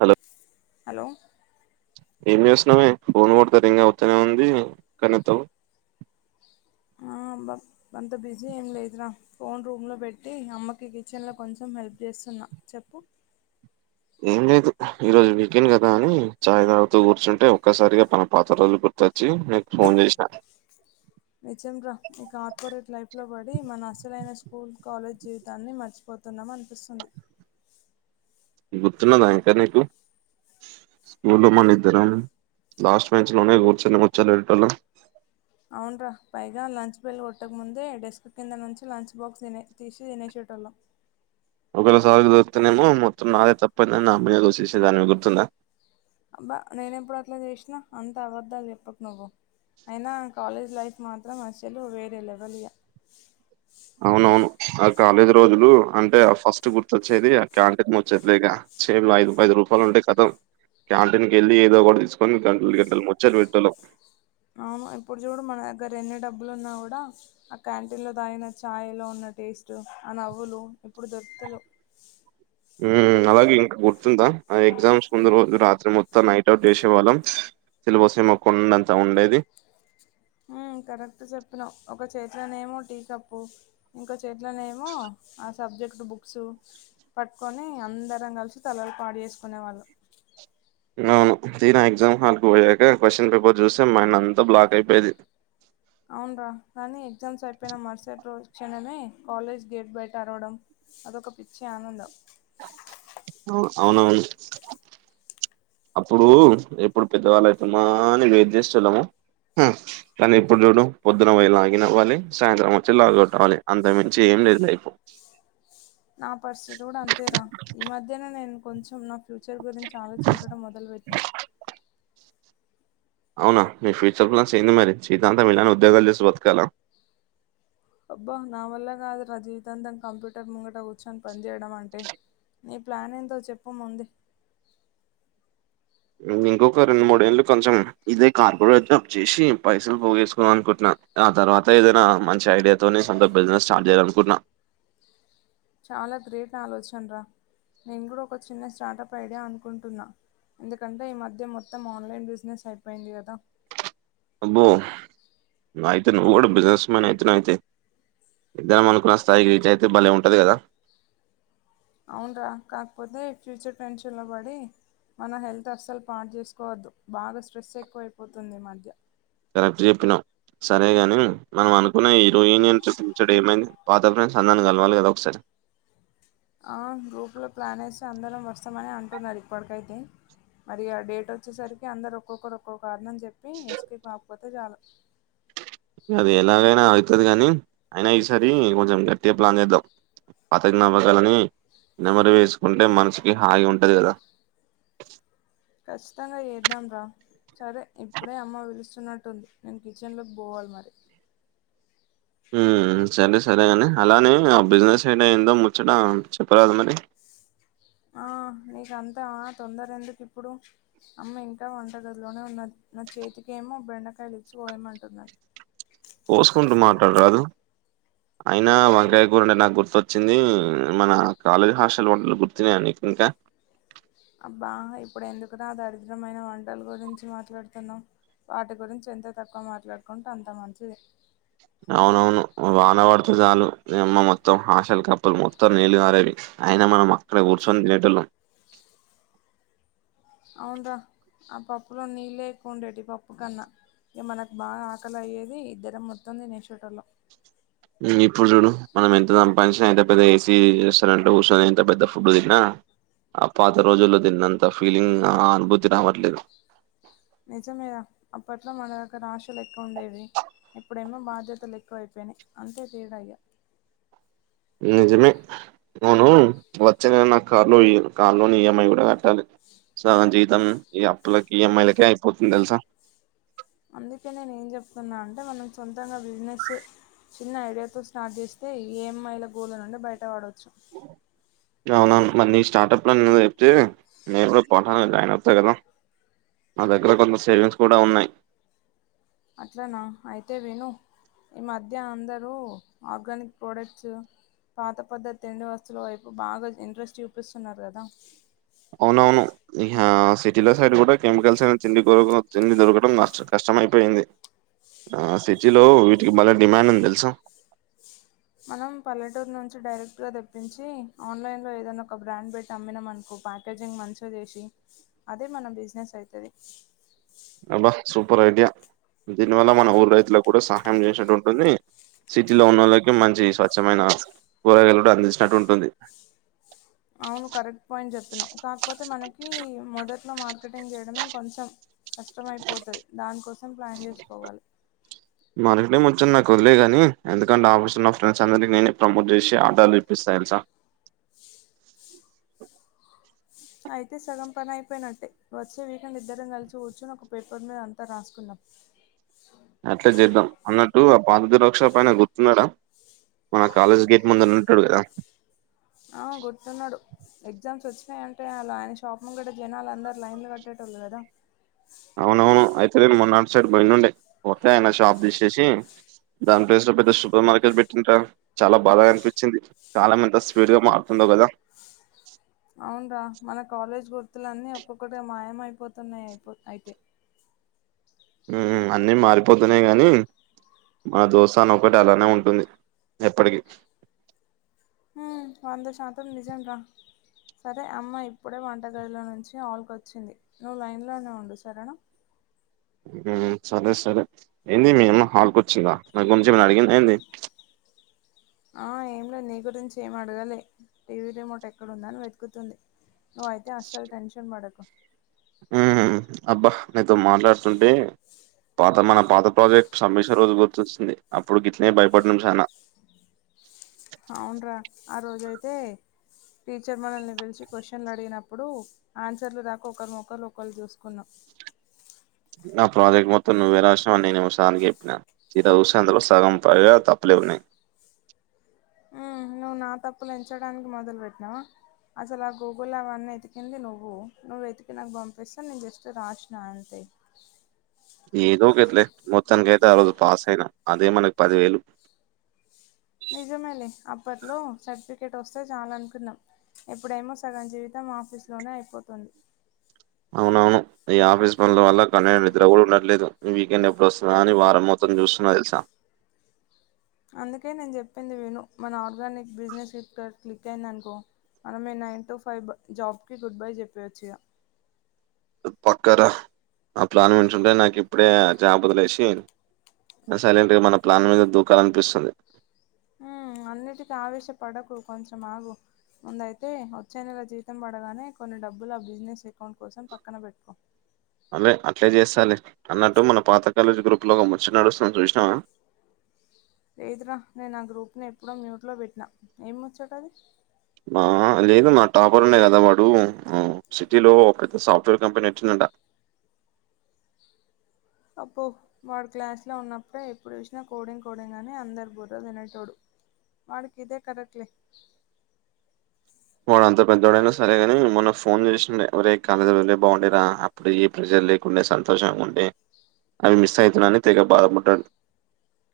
Hello hello ఏం చేస్తున్నావే phone కూడా రింగ్ అవుతూనే ఉంది ఎత్తనే ఎత్తవు అంబాబ్ అంత బిజీ ఏం లేదురా ఫోన్ రూమ్ లో పెట్టి అమ్మకి కిచెన్ లో కొంచెం హెల్ప్ జేసున్ నా చెప్పు ఏం లేదు. ఈ రోజు వీకెండ్ కదా అని చాయ్ తాగుతూ కూర్చుంటే, ఒక్కసారిగా పన పాత రోజులు గుర్త్ తోచ్చి మీకు ఫోన్ జేశనా. నిజంరా ఈ కార్పొరేట్ లైఫ్ లో పడి మన అస్సలైన స్కూల్ కాలేజ్ జీవితాన్ని మర్చిపో అతున్నాం అనిపిసుంది. గుర్తున్నదా ఇంకా నీకు స్కూల్లో మనిద్దరం లాస్ట్ బెచ్ లోనే కూర్చొని ముచ్చట్లు వేటేటోళం. అవున్రా పైగా లంచ్ బెల్ కొట్టకముందే డెస్క్ కింద నుంచి లంచ్ బాక్స్ తినే తీషి ఇనెషేటోళం. ఒకేవేల సార్కి దొర్కుతానేమో, మొత్తం నాదే తప్పంతా నా మీదే దోసేసా దానివి గుర్తుందా. అబ్బా నేను ఎప్పుడు అట్లా జేశనా అంత అవదాలు జేప్పకు నువ్వు అయినా కాలేజ్ లైఫ్ మాత్రం అసలు వేరే లెవెల్ ఇయా అవునవును ఆ కాలేద్ రోజులు అంటే, ఫస్ట్ గుర్తొచ్చేది ఆ క్యాంటీన్ ముచ్చట్లేగా. చేవివ్ ఐదు పద్ రూపాయలు ఉంటే కతావ్ క్యాంటీన్ కెళ్ళి ఏదో ఒకడ్ దిసుకొని గంటలు గంటలు ముచ్చట్లు వేటటోళం అవును ఇప్పుడు జుడు మన దగ్గర ఎన్ని డబ్బులు ఉన్నా గూడా ఆ క్యాంటీన్ లో దాగిన చాయ లో ఉన్న ఆ టెస్టు ఆ నవ్వులు ఇప్పుడు దొరుకుతలేవు ఉహ్ అలాగే ఇంకా గుర్తుందా ఆ ఎగ్జామ్స్ ముందు రోజు రాత్ త్రి మొత్తం నైట్ అవుట్ జెశేవాళ్ళం సిలబసేమో కొండంతా ఉండేది. హు కరెక్ట్ జేపినవ్ ఒక చేతులానేమో టీ కప్పు, ఇంకో చేతులానేమో ఆ సబ్జెక్ట్ బుక్సు పట్టుకొని అందరం కలిసి తలలు పాడు ఏసుకునే వాళ్ళం. నావును తీరా ఎగ్జామ్ హాల్ కు ఓయకా క్వశ్చన్ పేపర్ జుస్తే మైండ్ అంతా బ్లాక్ అయపేయేది. అవున్రా కానీ ఎగ్జామ్స్ అయిపోయినా మరుసటి రోజ్ క్షణమే కాలేజ్ గేట్ బయట అరవడం అదొక పిచ్చి ఆనందం. అవును. అవునవును. అప్పుడు ఎప్పుడు పెద్దవాళ్ళ అయితమా అని వెయిట్ జేశోలము. కానీ ఇప్పుడు జుడు పొద్దున ఓయి లాగిన్ అవాలి సాయంత్రం వచ్చి లాగ్ అవుట్అవాలి అంతమించ్ లేద్ లైఫో నా పరిస్థితి కూడా అంతేరా ఈ మధ్యనే నేన్ కొంచెం నొప్ ఫ్యూచర్ గురించి ఆలోచించడం మొదల్ వెటన్య అవునా మీ ఫ్యూచర్ మరి సీతాంతం ఇలానే ఉద్యోగాలు చేసి బతకాల అబ్బా నా వల్ల కాదు రా జీవితాంతం కంప్యూటర్ ముంగట కూర్చొని పనిజేయడం అంటే నీ ప్లాన్ చెప్ప ముందే ఇగ్ ఇంకొక రెండు మూడేళ్ళు కొంచెం ఇదే కార్పొరేతమ్ చేసి పైసలు పోగేసుకున్నం అనుకున్నా ఆ తర్వాత ఏదైనా మంచి ఐడియాతోనీ సొంత బిజినెస్ స్టార్ట్ జేయాలనుకుంట్నా చాలా గ్రేట్ ఆలోచనరా నేను కూడా ఒక చిన్న స్టార్టప్ ఐడియా అనుకుంటున్నా. ఎందుకంటే ఈ మధ్య మొత్తం ఆన్లైన్ బిజినెస్ అయిపోయింది గదా అబ్బో నాయితే నువ్ గూడా బిజినెస్ మ్యాన్ అయితున్నావ్ నాయితే ఇద్దరం అనుకున్న స్థాయికి రిచ్ అయితే బలే ఉంటది గదా. అవున్ రా కాకపోతే ఫ్యూచర్ టెన్షన్ లో వడి మన హెల్త్ అస్సలు పాడ్ జేసుకోవద్దు బాగా స్ట్రెస్ ఎక్కువైపోతుంది ఈ మధ్య కరెక్ట్ జేప్పినవ్ సరే గాని మనం అనుకున్న ఈరోయింగ్ ఇంట్రెస్ ఏమైంది. పాత ఫ్రెండ్స్ అందర్న్ కలవాలిగా ఒకసారి ఆ గ్రూప్లో ప్లాన్ ఏసి అందరం వసమని అంటున్నారు ఇప్పటికైతే. మరి ఆ డేట్ వచ్చేసరికి అందరు ఒక్కొక్కరు ఒక్కో కారణం చెప్ నేను ఎస్ కే బాపత్ గాల్ అది ఎలాగైనా అయితది కాని అయినా ఈసారి కొంచెం గట్టిగా ప్లాన్ ఏద్దాం పత జ్ఞాపకాలనీ నెమరు వేసుకుంటే మనసుకి హాయి గా ఉంటది కదా ఖచ్చితంగా ఏద్దాం రా సరే ఇప్పుడే అమ్మ పిలుస్తున్నట్టుంది నేను కిచెన్లోకి పోవాలి మరి ఉ సరే సరే అని అలానే ఆ బిజినెస్ అయిన ఏందో ముచ్చట చెప్పరాదు మరి ఆ నీకంతా తొందర ఎందుకు ఇప్పుడు అమ్మ ఇంకా వంట గదిలోనే ఉన్నది నా చేతికి ఏమో బెండకాయలు ఇచ్చి పోయమంటు ఉన్నాయి పోసుకుంటూ మాట్లాడరాదు అయినా వంకయ్య కూర అంటే నాకు గుర్తొచ్చింది మన కాలేజ్ హాస్టల్ వంటలు గుర్తినేయ నీకు ఇంకా అబ్బా ఇప్పుడు ఎందుకు రా దరిద్రమైన వంటలు గురించి మాట్లాడుతున్నావు వాటి గురించి ఎంతో తక్కువ మాట్లాడుకుంటే అంత మంచిది అవునవును వానవాడుతే చాలు నీయమ్మ మొత్తం హాషల్ కప్పల్ మొత్తం నీళ్లు కరెవి అయిన మనం అక్కడే కూర్చొని తినేటోళ్ళం అవును రా ఆ పప్పులో నీళ్ళే ఎక్కువ ఉండేటి పప్పు కన్నా ఇక మనకు బాగా ఆకలి అయ్యేది ఇద్దరం మొత్తం తినేశేటోళ్ళం ఉ ఇప్పుడు చూడు మనం ఎంత సంపాదించిన ఎంత పెద్ద ఏసీ రెస్టారెంట్ లో కూసోని ఎంత పెద్ద ఫుడ్ తిన్నా ఆ పాత రోజుల్లో దీన్నంత ఫీలింగ్ ఆ అనుభూతి రావట్లేదు నిజమే రా అప్పట్లో మన దగ్గర ఆశలు ఎక్కువ ఉండేవి ఇప్పుడేమో బాధ్యతలు ఎక్కువ అయిపోయినాయి అంతే తేడా ఇగ నిజమే అవును వచ్చే నెల నా కార్లో ఇయ్ కార్లోని ఈఎంఐ కూడా కట్టాలి సగం జీతం ఈ అప్పులకి ఈఎంఐలకే అయిపోతుంది తెలుసా అందుకే నేను ఏం చెప్తున్నా అంటే మనం సొంతంగా బిజినెస్ చిన్న ఐడియాతో స్టార్ట్ చేస్తే ఈఎంఐ ల గోల నుండి బయట వాడవచ్చు అ అవునువును మరి నీ స్టార్ట్ప్ లో చెప్తే నేను కూడా పోటాను జాయిన్ అవుతా కదా నా దగ్గర కొంత సేవింగ్స్ కూడా ఉన్నాయి అట్లనా అయితే విను ఈ మధ్య అందరూ ఆర్గానిక్ ప్రోడక్ట్స్ పాత పద్ధతి తిండి వస్తువుల వైపు బాగా ఇంట్రెస్ట్ చూపిస్తున్నారు కదా అవునవును నిహ సిటీలో సైడ్ కూడా కెమికల్స్ అ తిండి బో బో తిండి దొరకడం మస్తు కష్టం మయిపోయింది ఆ సిటీలో వీటికి బాలే డిమాండ్ ఉంది తెలుసా మనం పల్లెటూరు నుంచి డైరెక్ట్ గా తెప్పించి ఆన్లైన్ లో ఏదైనా ఒక బ్రాండ్ పెట్టి అమ్మినాం అనుకో ప్యాకేజింగ్ మంచిగా చేసి అదే మన బిజినెస్ అయితది అబ్బా సూపర్ ఐడియా దీని వల్ల మన ఊరు రైతులకు కూడా సహాయం చేసినట్టు ఉంటుంది సిటీలో ఉన్నళ్ళకి మంచి స్వచ్ఛమైన కూరగాయలు కూడా అందించినట్టు ఉంటుంది అవును కరెక్ట్ పాయింట్ ఇంట్లో మార్కెటింగ్ చేయడమే కొంచెం కష్టంమైపోతది దానికోసం ప్లాన్ చేసుకోవాలి మా నిగిటిని ముంచే నాకు వదిలేగానీ ఎందుకంటే ఆల్మోస్ట్ నా ఫ్రెండ్స్ అందరికి నేనే ప్రమోట్ చేసి ఆడర్లు ఇప్పిస్తా ఎలుసా అయితే సగం పని అయిపోయినట్టే వచ్చే వీకెండ్ ఇద్దరం కలిసి కూర్చొని ఒక పేపర్ మీద అంతా రాసుకుందాం అట్లే చేద్దాం అన్నట్టు ఆ పాత జిరాక్స్ షాప్ అయినా గుర్తు ఉన్నడా మన కాలేజ్ గేట్ ముందన్న ఉంటాడు కదా ఆ గుర్తున్నాడు ఎగ్జామ్స్ వచ్చినాయంటే చాలు ఆయన షాప్ ముందు జనాళ్లు అందరు లైన్లు కట్టేటోళ్లు కదా అవునవును అయితే నేను మొన్నా అటు సైడ్ పోయినుండే పోతే ఆయన షాప్ తీసేసి దాని ప్లేస్ లో పెద్ద సూపర్ మార్ ర్కెట్ పెట్టిన్ర ఉంటారు చాలా బాధ అనిపించింది కాలం ఎంత స్పీడ్ గా మారుతుందో కదా అవున రా మన కాలేజ్ గుర్ ర్క్తులన్నీ ఒక్కొక్కటి మాయమయిపోతున్నాయి అయిపో అయితే ఉ అన్ని మారిపోతున్నాయి గాని మా దోస్తానా ఒకటి అలానే ఉంటుంది ఎప్పటికి హు వంద శాతం నిజం రా సరే అమ్మ ఇప్పుడే వంటగదిలో నుంచి ఆల్కకోచ్చింది నువ్వు లైన్లోనే ఉండు సరేనా సరే సరే ఏంది మీ అమ్మ హాల్కి వచ్చిందా నా గురించి ఏమైనా అడిగిందా ఏంది ఆ ఏం లేదు నీ గురించి ఏమి అడగాలే టీవీ రిమోట్ ఎక్కడుందని వెతుకుతుంది నువ్వు అయితే అసలు టెన్షన్ పడకు ఉ అబ్బా నీతో మాట్లాడుతుంటే పాత మన పాత ప్రాజెక్టు సమిష రోజు గుర్తొచ్చింది అప్పుడు గిట్నే భయపడిన చాన అవున్రా ఆ రోజయితే టీచర్ మనల్ని పిలిచి క్వశ్చన్లు అడిగినప్పుడు ఆన్సర్లు రాకా ఒకరి మోకాలు ఒకలు చూసుకున్నాం నా ప్రాజెక్ట్ మొత్తం నువ్వే రాసినవ్ నేనేమో సార్ కు చెప్పిన సీదా చుస్తే అంత సగం ప తప్పలే ఉన్నాయి మ్మ్ నువ్వు నా తప్పులు ఎంచడానికి మొదలుపెట్టినవా అసలు ఆ గూగుల్ అవన్నీ ఎతికింది నువ్వు నువ్వు వెతికి నాకు పంపిస్తే నేను జస్ట్ రాసిన అంతే ఏదో ఒకట్లే మొత్తానికి అయితే ఆ రోజు పాస్ అయినా అదే మనకి పదివేలు నిజమే లే అప్పట్లో సర్టిఫికేట్ వస్తే చాలా అనుకున్నా ఎప్పుడేమో సగం జీవితం ఆఫీస్ లోనే అయిపోతుంది అవునవును ఈ ఆఫీస్ పనుల వల్ల కడ్లకి నిద్ద్ర కూడా ఉండట్లేదు వీకెండ్ ఎప్పుడు వస్తదా అని వారం మొత్తం చూస్తు నా తెల్సా అందుకే నేను చెప్పింది విను మన ఆర్గానిక్ బిజినెస్ క్లిక్ అయి అయింది అనుకో మన మేము నైన్ టు ఫైవ్ జాబ్ కి గుడ్ బై చెప్పేయోచ్చు ఇగ పక్కరా ఆ ప్లాన్ మంచుంటే నాకు ఇప్పుడే జాబ్ వదిలేసి సైలెంట్ గా మన ప్లాన్ మీద దూఖాలనిపిస్తుంది హు అన్నిటికీ ఆవేశపడకు కొంచెం ఆగు ముందైతే వచ్చే నెల జీవితం పడగానే కొన్ని డబ్బులు ఆ బిజినెస్ అకౌంట్ కోసం పక్కన పెట్టుకో అవే అట్లే చేస్తాలే అన్నట్టు మన పాత కాలేజ్ గ్రూప్ పూలో ఒక ముచ్చటనడుస్తుంది చూసినవా లేదురా నేను ఆ గ్రూప్ని ఎప్పుడో మ్యూట్లో పెట్టినా ఏం ముచ్చాట అది ఆ లేదు మన టాపర్ ఉండే కదా వాడు సిటీలో పెద్ద సాఫ్ట్వేర్ కంపెనీ వచ్చిందంటా అబ్బో వాడు క్లాస్లో ఉన్నప్పుడే ఎప్పుడు చూసినా కోడింగ్ కోడింగ్ అని అందరు బుర్ర తినేటోడు వాడికిదే కరెక్ట్ లే వాడు అంత పెద్దోడైనా సరేగాని మొన్న ఫోన్ చేసిండే ఒరేయి కాలాజ్ రోజులే బాగుండేరా అప్పుడు ఏ ప్రెషర్ లేకుండే సంతోషంగా ఉంటే అవి మిస్ అవుతున్నా అని తెగ బాధపడ్డాడు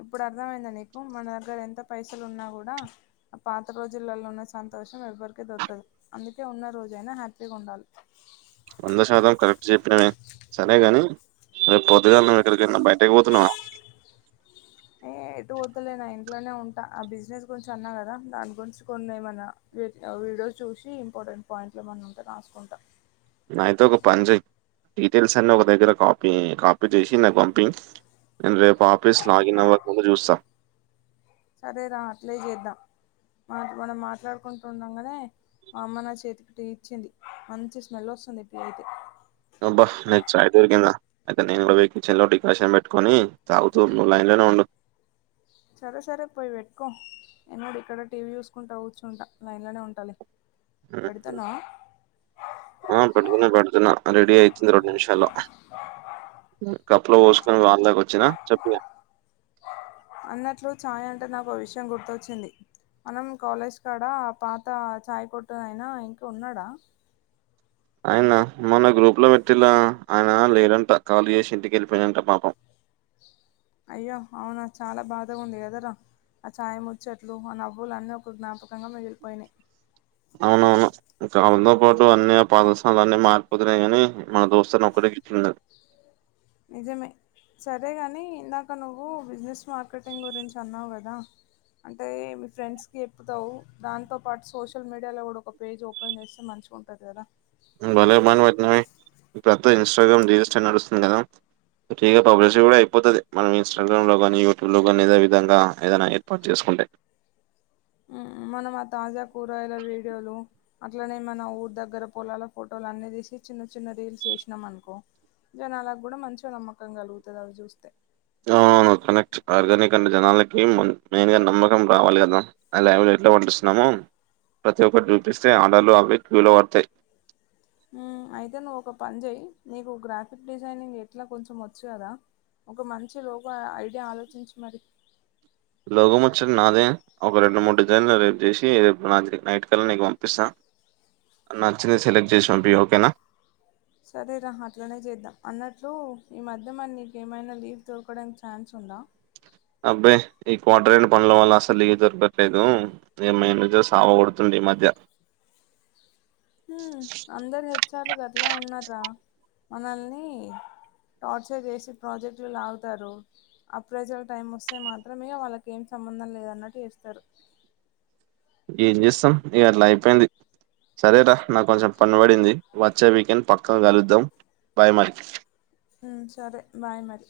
ఇప్పుడు అర్థమయిందా నీకు మన దగ్గర ఎంత పైసలు ఉన్నా కూడా ఆ పాత రోజులలో ఉన్న సం తోషం ఎవ్వరికే దొరకదు అందుకే ఉన్న రోజైనా హ్యాపీగా ఉండాలి వంద శాతం కరెక్ట్ చెప్పినవే సరే గాని రేపు పొద్దుగాల నువ్ ఎక్కడికైనా బయటకి పోతున్నావా ఏ ఎటు వద్దులే నా ఇంట్లోనే ఉంటా ఆ బిజినెస్ గురించి అన్నా కదా దాని గురించి కొన్ని ఏమన్నా వే వీడియోస్ చూసి ఇంపార్టెంట్ పాయింట్లు ఏమైన్నా ఉంటే రాసుకుంటా అయితే ఒక పనిచెయ్ డీటెయిల్స్ అన్ని ఒక దగ్గర కాపీ కాపీ చేసి నాకు పంపి రేపు ఆఫీస్ లాగిన్ అవ్వకముందు చూస్తా సరే రా అట్లే చేద్దాం మా మనం మాట్లాడుకుంటూ ఉన్నాంగానే మా అ మ్మ నా చేతికి టీ ఇచ్చింది మంచి స్మెల్ వస్తుంది టీ అయితే అబ్బా నీకి ఛాయ్ దొరికిందా అయితే నేను కూడా పోయి కిచెన్ లో డికాషన్ పెట్టుకొని తాగుతూ లైన్ లో లొ ఉండు సరే సరే పోయి పెట్టుకో నేను గుడా ఇక్కడ టీవీ చూసుకుంటా కుచుంటా లైన్ లోనే ఉంటలే ఉమ్. పెడతన్నావ ఆ పేడుతున్న పేడుతున్న రెడి అయితుంది రెండు నిమిషల్లో కప్పులో పోసుకొని వాళ్ళ దాక వచ్చినా చెప్పిన అన్నట్లు ఛాయ్ అంటే నాకు విషయం గుర్తొచ్చింది మనం కాలేజ్ కాడ పాత చాయ్ కొట్టు అయనా ఇంకా ఉన్నాడా ఆయన మొన్న గ్రూప్ లో పెట్టిల్ల ఆయన లేడంట కాలీ చేసి ఇంటికెళ్ళిపోయిందంట పాపం అయ్యో అవునా చాలా బాధగా ఉంది కాదరా ఆ ఛాయ్ ముచ్చట్లు అ నవ్వులున్నీ ఒక జ్ఞాపకంగా మిగిలిపోయినాయి అవునవును కాలంతో పాటు అన్ని ఆ పాదశలు అన్నీ మారిపోతున్నాయి కాని మన దోస్తుని ఒక్కటిక ఇట్లున్నది నిజమే సరే కాని ఇందాక నువ్వు బిజినెస్ మార్కెటింగ్ గురించి అన్నావ్ కదా అంటే మీ ఫ్రెండ్స్ కి చెప్పుతావు దాంతో పాటు సోషల్ మీడియాలో కూడా ఒక పేజ్ ఓపెన్ చేస్తే మంచి చిగా ఉంటది కదా బలే బాగా పట్టినవే ఇప్పుడు అందరు ఇన్స్టాగ్రామ్ రీల్స్ పై నడుస్తుంది కదా చేయాగా పబ్లిసిటీ కూడా అయిపోతది మనం ఇన్స్టాగ్రామ్ లో కాని యూట్యూబ్ లో కాని అదే విధంగా ఏదైనా ఏర్పాటు చేసుకో ఉంటే మనం ఆ తాజా కూరగాయల వీడియోలు అట్లనే మన ఊరు దగ్గర పోలాల ఫోటోలు అన్ని తీసి చిన్న చిన్న రీల్స్ చేసినాం అనుకో జనాలకు కూడా మంచిగా నమ్మకం కలుగుతది అవి చూస్తే అవునవును. కనెక్ట్. ఆర్గానిక్ అంటే జనాలకి మెయిన్ గా నమ్మకం రావాలి కదా అ లైవ్ లో ఎట్లా పండిస్తున్నామో ప్రతి ఒక్కటి చూపిస్తే ఆర్డర్ అవి క్యూలో పడతాయి ఉ అయితే నువ్వు ఒక పని చెయ్ నీకు గ్రాఫిక్ డిజైనింగ్ ఎట్లా కొంచెం వచ్చు కదా ఒక మంచి లోగో ఐడియా ఆలోచించి మరి లోగో ముచ్చట నాదే ఒక రెండు మూడు డిజైన్లు రేపు చేసి రేపు నైట్ కల్ల నీకు పంపిస్తా నచ్చినవి సెలెక్ట్ చేసి పంపి ఓకేనా సరేరా అట్లనే చేద్దాం అన్నట్లు ఈ మధ్య మన నీకేమైనా లీవ్ దొరకోడానికి ఛాన్స్ ఉ ఉందా అబ్బే ఈ క్వార్టర్ అయిన పనుల వల్ల అసలే లీవ్ దొరకట్లేదు ఈ మేనేజర్ సావ కొడుతుంది మద్య అందరు హెచ్ ఆర్ గట్లే ఉన్నారా మనల్ని టార్చర్ చేసి ప్రాజెక్ట్లు లాగుతారు అప్రజర్ టైమ్ వస్తే మాత్రమే వాళ్ళకి ఏం సంబంధం లేదన్నట్టు చేస్తారు ఏం చేస్తాం ఇగా అట్లా అయిపోయింది సరేరా నాకు కొంచెం పని పడింది వచ్చే వీకెండ్ పక్క కలుద్దాం బాయ్ మరీ ఆ సరే బాయ్ మరి